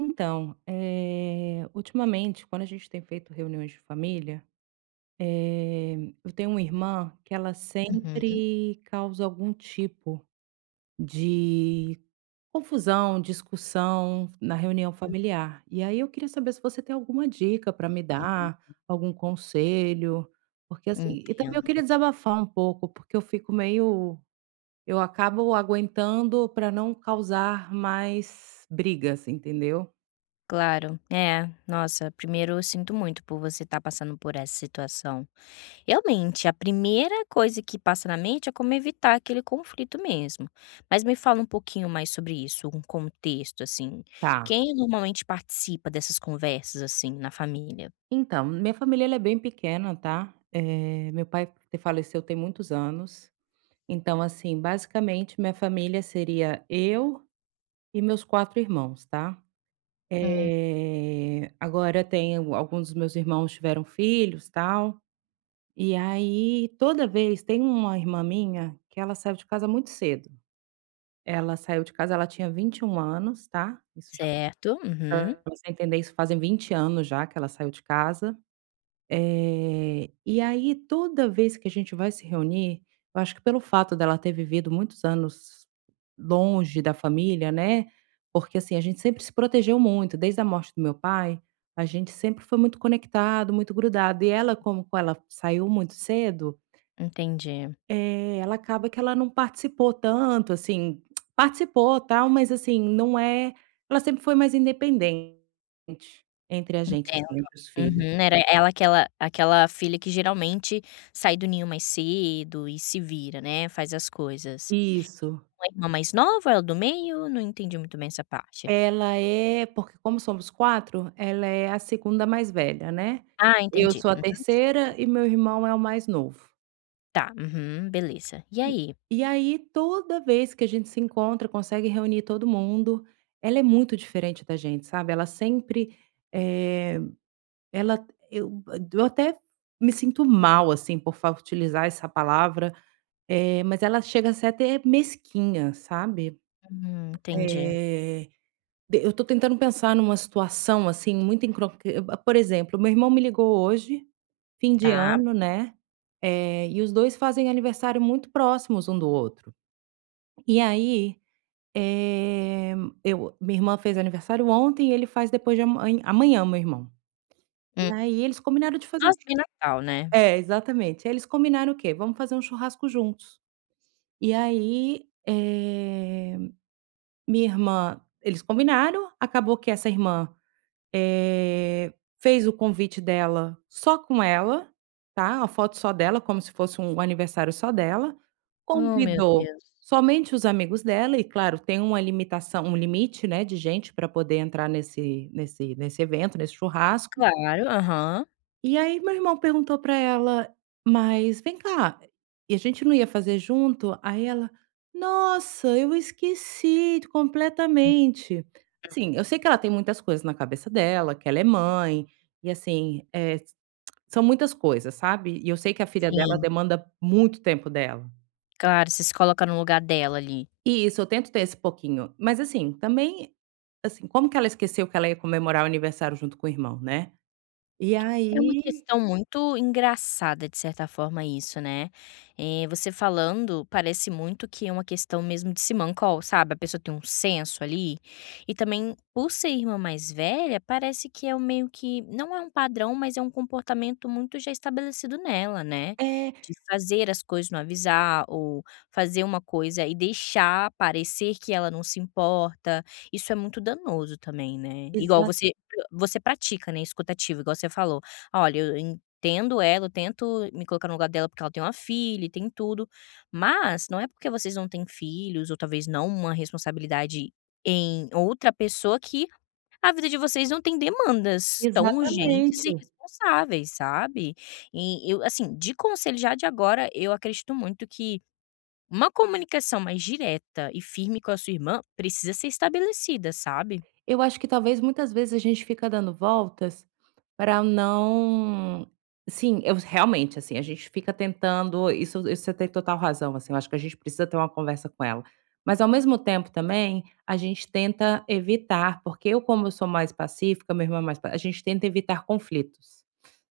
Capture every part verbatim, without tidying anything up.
Então, eh, ultimamente, quando a gente tem feito reuniões de família, eh, eu tenho uma irmã que ela Uhum, sempre causa algum tipo de confusão, discussão na reunião uhum. familiar. E aí eu queria saber se você tem alguma dica para me dar, algum conselho, porque assim, e também eu Entendo. queria desabafar um pouco, porque eu fico meio, eu acabo aguentando para não causar mais brigas, entendeu? Claro. É, nossa, primeiro eu sinto muito por você estar passando por essa situação. Realmente, a primeira coisa que passa na mente é como evitar aquele conflito mesmo. Mas me fala um pouquinho mais sobre isso, um contexto, assim. Tá. Quem normalmente participa dessas conversas, assim, na família? Então, minha família ela é bem pequena, tá? Eh, meu pai te- faleceu tem muitos anos. Então, assim, basicamente, minha família seria eu e meus quatro irmãos, tá? Hum, Eh, agora tem alguns dos meus irmãos tiveram filhos, tal. E aí, toda vez, tem uma irmã minha que ela saiu de casa muito cedo. Ela saiu de casa, ela tinha vinte e um anos, tá? Isso já, certo. Uhum, para você entender, isso fazem vinte anos já que ela saiu de casa. Eh, e aí toda vez que a gente vai se reunir, eu acho que pelo fato dela ter vivido muitos anos longe da família, né, porque, assim, a gente sempre se protegeu muito, desde a morte do meu pai, a gente sempre foi muito conectado, muito grudado, e ela como ela saiu muito cedo, entendi. eh, ela acaba que ela não participou tanto, assim, participou tal, mas, assim, não é ela sempre foi mais independente entre a gente, Entendo. assim, entre os filhos. Uhum, era ela aquela aquela filha que geralmente sai do ninho mais cedo e se vira, né, faz as coisas. Isso. Uma irmã mais nova, ela do meio? Não entendi muito bem essa parte. Ela é porque como somos quatro ela é a segunda mais velha, né. Ah, Eu entendi. sou a Uhum, certo. terceira e meu irmão é o mais novo. Tá, uhum, beleza. E aí? E aí toda vez que a gente se encontra, consegue reunir todo mundo, ela é muito diferente da gente, sabe. Ela sempre, eh, ela eu eu até me sinto mal, assim, por fa utilizar essa palavra, eh, mas ela chega a ser até mesquinha, sabe. Hum, entendi. Eh De eu tô tentando pensar numa situação, assim, muito encroque eh, por exemplo, meu irmão me ligou hoje, fim de Tá. ano, né, eh, e os dois fazem aniversário muito próximos um do outro. E aí, eh, eu minha irmã fez aniversário ontem e ele faz depois de aman amanhã, meu irmão. E Hum. aí eles combinaram de fazer um Nossa, chu bem Natal, né. é, exatamente. Aí eles combinaram o quê? "Vamos fazer um churrasco juntos". E aí, eh, minha irmã eles combinaram, acabou que essa irmã Eh, fez o convite dela só com ela, tá, a foto só dela, como se fosse um aniversário só dela, Oh, meu convidou Deus. somente os amigos dela e claro, tem uma limitação um limite, né, de gente para poder entrar nesse nesse nesse evento, nesse churrasco. Claro, aham. E aí meu irmão perguntou pra ela: "Mas vem cá, e a gente não ia fazer junto?" Aí ela: "Nossa, eu esqueci Uhum. completamente". Assim, eu sei que ela tem muitas coisas na cabeça dela, que ela é mãe, e assim, eh, são muitas coisas, sabe. E eu sei que a filha dela Sim, demanda muito tempo dela. claro, você se coloca no lugar dela ali. E isso, eu tento ter esse pouquinho. Mas assim, também, assim, como que ela esqueceu que ela ia comemorar o aniversário junto com o irmão, né. E É uma aí questão muito engraçada, de certa forma, isso, né. Eh, você falando, parece muito que é uma questão mesmo de simancol, sabe, a pessoa tem um senso ali. E também, por ser irmã mais velha, parece que é o meio que não é um padrão, mas é um comportamento muito já estabelecido nela, né, é, de fazer as coisas, não avisar ou fazer uma coisa e deixar parecer que ela não se importa. Isso é muito danoso também, né. Igual exa você você pratica, né, escutativa, igual você falou. Olha, eu entendo ela, eu tento me colocar no lugar dela, porque ela tem uma filha e tem tudo, mas não é porque vocês não têm filhos, ou talvez não uma responsabilidade em outra pessoa, que a vida de vocês não tem demandas tão urgentes e exatamente. responsáveis, sabe. E eu, assim, de conselho já de agora, eu acredito muito que uma comunicação mais direta e firme com a sua irmã precisa ser estabelecida, sabe. Eu acho que talvez muitas vezes a gente fica dando voltas para não sim, eu realmente, assim, a gente fica tentando isso isso você tem total razão, assim, eu acho que a gente precisa ter uma conversa com ela. Mas ao mesmo tempo também, a gente tenta evitar, porque eu como eu sou mais pacífica, meu irmão é mais pa a gente tenta evitar conflitos,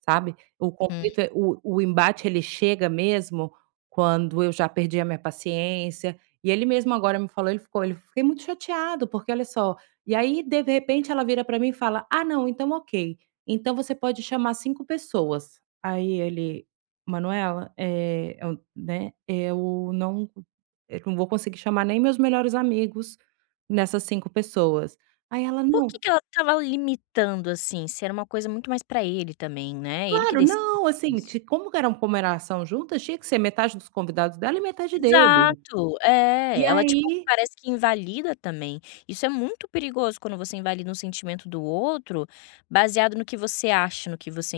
sabe. O conflito é o o embate ele chega mesmo quando eu já perdi a minha paciência, e ele mesmo agora me falou, ele ficou ele: "Fiquei muito chateado, porque olha só". E aí, de repente, ela vira para mim e fala: "Ah, não, então ok. Então você pode chamar cinco pessoas". Aí ele: "Manuela, eh, eu, né, eu não eu não vou conseguir chamar nem meus melhores amigos nessas cinco pessoas". Aí ela: Por "Não, que que ela estava limitando, assim? Se era uma coisa muito mais pra ele também, né, ele que claro, decidia não, assim, isso. ti como era uma comemoração junta, tinha que ser metade dos convidados dela e metade dele". Exato, é, E ela tipo aí, parece que invalida também. Isso é muito perigoso quando você invalida um sentimento do outro, baseado no que você acha, no que você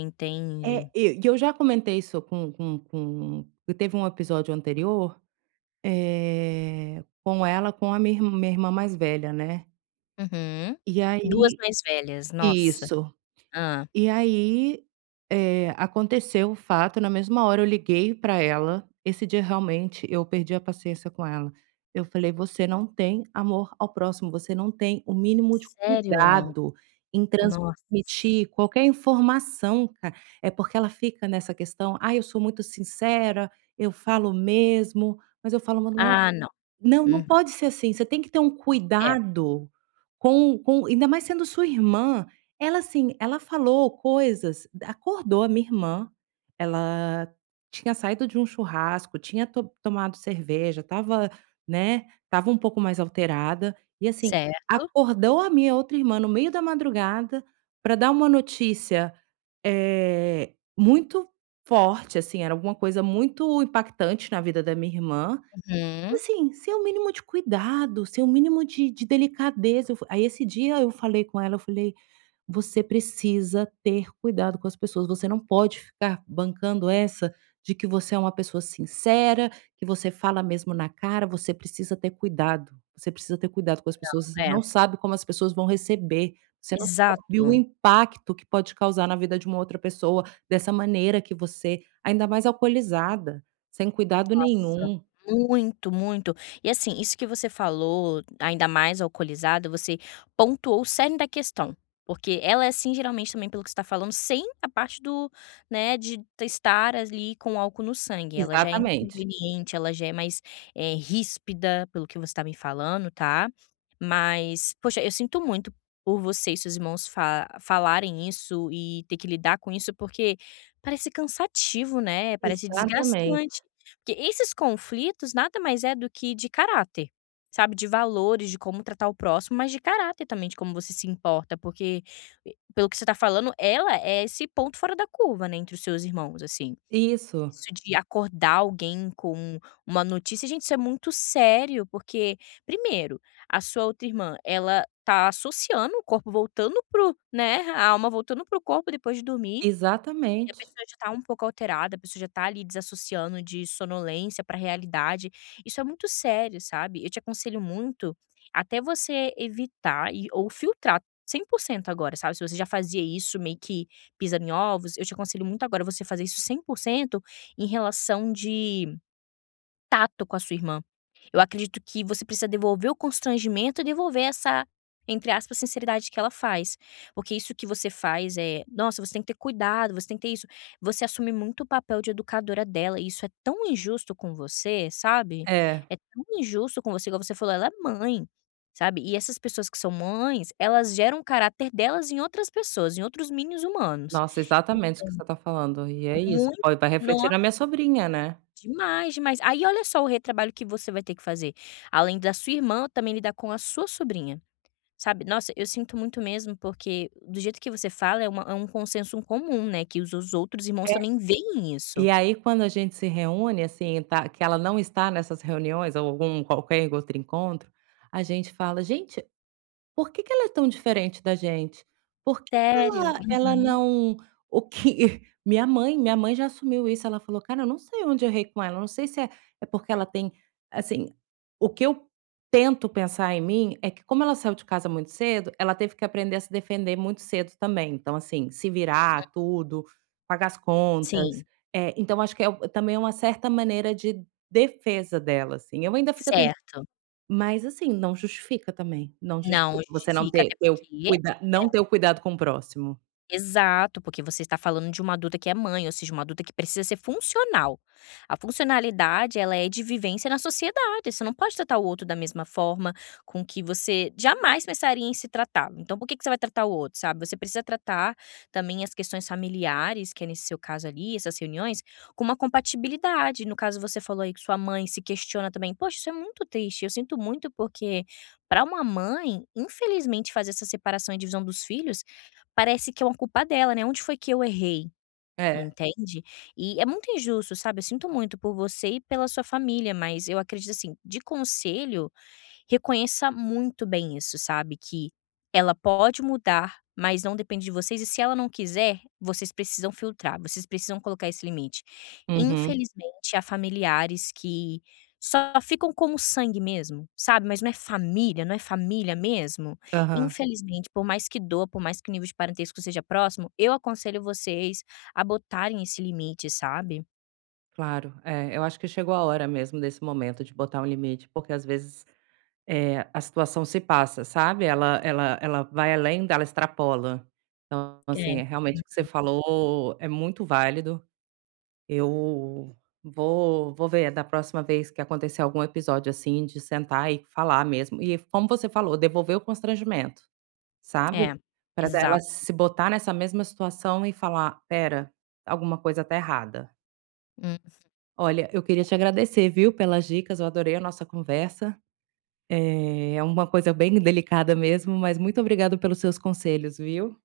eh, entende. e e eu já comentei isso com com com teve um episódio anterior Eh, com ela, com a minha irm minha irmã mais velha, né. Uhum. E duas aí mais velhas, nossa. isso. Hã. E aí, eh, aconteceu o fato, na mesma hora eu liguei para ela, esse dia realmente eu perdi a paciência com ela. Eu falei: "Você não tem amor ao próximo, você não tem o mínimo de Sério? cuidado em Nossa. transmitir qualquer informação, cara". É porque ela fica nessa questão: "ah, eu sou muito sincera, eu falo mesmo", mas eu falo Ah, não. não, não Uhum. pode ser assim, você tem que ter um É, cuidado com com ainda mais sendo sua irmã. Ela, assim, ela falou coisas acordou a minha irmã, ela tinha saído de um churrasco, tinha to tomado cerveja, tava, né, tava um pouco mais alterada, e assim, certo. acordou a minha outra irmã no meio da madrugada para dar uma notícia, eh, muito forte, assim, era alguma coisa muito impactante na vida da minha irmã. Uhum. Assim, sem o mínimo de cuidado, sem o mínimo de de delicadeza, eu fa aí esse dia eu falei com ela, eu falei: "Você precisa ter cuidado com as pessoas, você não pode ficar bancando essa de que você é uma pessoa sincera, que você fala mesmo na cara, você precisa ter cuidado, você precisa ter cuidado com as pessoas, você É, não sabe como as pessoas vão receber, você não sabe o exato. impacto que pode causar na vida de uma outra pessoa, dessa maneira que você ainda mais alcoolizada, sem cuidado Nossa, nenhum". muito, muito. E assim, isso que você falou, ainda mais alcoolizado, você pontuou o cerne da questão. Porque ela é assim, geralmente, também, pelo que você tá falando, sem a parte do, né, de estar ali com álcool no sangue. Ela já é Exatamente. inconveniente, ela já é mais eh, ríspida, pelo que você está me falando, tá? Mas, poxa, eu sinto muito por você e seus irmãos fa- falarem isso e ter que lidar com isso, porque parece cansativo, né? Parece Exatamente. desgastante. Porque esses conflitos nada mais é do que de caráter, sabe, de valores, de como tratar o próximo, mas de caráter também, de como você se importa, porque e pelo que você tá falando, ela é esse ponto fora da curva, né, entre os seus irmãos, assim. Isso, Isso de acordar alguém com uma notícia, gente, isso é muito sério, porque, primeiro, a sua outra irmã, ela tá associando o corpo voltando pro, né, a alma voltando pro corpo depois de dormir e a exatamente. pessoa já tá um pouco alterada, a pessoa já tá ali desassociando de sonolência pra realidade. Isso é muito sério, sabe. Eu te aconselho muito até você evitar e ou filtrar cem por cento agora, sabe. Se você já fazia isso meio que pisando em ovos, eu te aconselho muito agora você fazer isso cem por cento em relação de tato com a sua irmã. Eu acredito que você precisa devolver o constrangimento e devolver essa, entre aspas, sinceridade que ela faz. Porque isso que você faz é, nossa, você tem que ter cuidado, você tem que ter isso. Você assume muito o papel de educadora dela, e isso é tão injusto com você, sabe? É. É tão injusto com você, igual você falou, ela é mãe, sabe? E essas pessoas que são mães, elas geram o caráter delas em outras pessoas, em outros minions humanos. Nossa, exatamente o que você tá falando. E é isso, Muito pô, vai refletir na minha sobrinha, né. Demais, demais. Aí olha só o retrabalho que você vai ter que fazer. Além da sua irmã, também lidar com a sua sobrinha, sabe. Nossa, eu sinto muito mesmo, porque do jeito que você fala é uma é um consenso comum, né, que os os outros irmãos É, também veem isso. e aí quando a gente se reúne, assim, tá que ela não está nessas reuniões ou algum qualquer outro encontro, a gente fala: "Gente, por que que ela é tão diferente da gente? Por que que Sério? ela ela Uhum. não o que" minha mãe minha mãe já assumiu isso, ela falou: "Cara, eu não sei onde eu errei com ela, eu não sei se é é porque ela tem", assim, o que eu tento pensar em mim é que como ela saiu de casa muito cedo, ela teve que aprender a se defender muito cedo também. Então, assim, se virar, tudo, pagar as contas. Sim, Eh, então acho que é o também é uma certa maneira de defesa dela, assim. Eu ainda fico certo. mas assim, não justifica também, não Não, justifica você não justifica, ter até ter o porque cuida não ter o cuidado com o próximo. Exato, porque você está falando de uma adulta que é mãe, ou seja, uma adulta que precisa ser funcional. A funcionalidade, ela é de vivência na sociedade, você não pode tratar o outro da mesma forma com que você jamais pensaria em se tratar. Então, por que que você vai tratar o outro, sabe? Você precisa tratar também as questões familiares, que é nesse seu caso ali, essas reuniões, com uma compatibilidade. No caso, você falou aí que sua mãe se questiona também. Poxa, isso é muito triste, eu sinto muito porque para uma mãe, infelizmente, fazer essa separação e divisão dos filhos parece que é uma culpa dela, né, "Onde foi que eu errei?", É. entende? E é muito injusto, sabe, eu sinto muito por você e pela sua família, mas eu acredito, assim, de conselho reconheça muito bem isso, sabe, que ela pode mudar, mas não depende de vocês e se ela não quiser, vocês precisam filtrar, vocês precisam colocar esse limite. Uhum. Infelizmente, há familiares que só ficam como sangue mesmo, sabe, mas não é família, não é família mesmo. Aham. Infelizmente, por mais que doa, por mais que o nível de parentesco seja próximo, eu aconselho vocês a botarem esse limite, sabe. Claro. É, eu acho que chegou a hora mesmo desse momento de botar um limite, porque às vezes, eh, a situação se passa, sabe, ela ela ela vai além, ela extrapola. Então, assim, É, é realmente o que você falou é muito válido. Eu vou vou ver da próxima vez que acontecer algum episódio, assim, de sentar e falar mesmo. E como você falou, devolver o constrangimento, sabe? é, Para ela exato. se botar nessa mesma situação e falar: "pera, alguma coisa tá errada". Hum. Olha, eu queria te agradecer, viu, pelas dicas, eu adorei a nossa conversa. Eh, é uma coisa bem delicada mesmo, mas muito obrigado pelos seus conselhos, viu?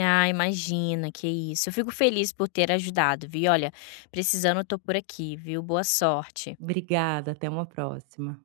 Ah, imagina, que isso. Eu fico feliz por ter ajudado, viu? Olha, precisando, eu tô por aqui, viu? Boa sorte. Obrigada, até uma próxima.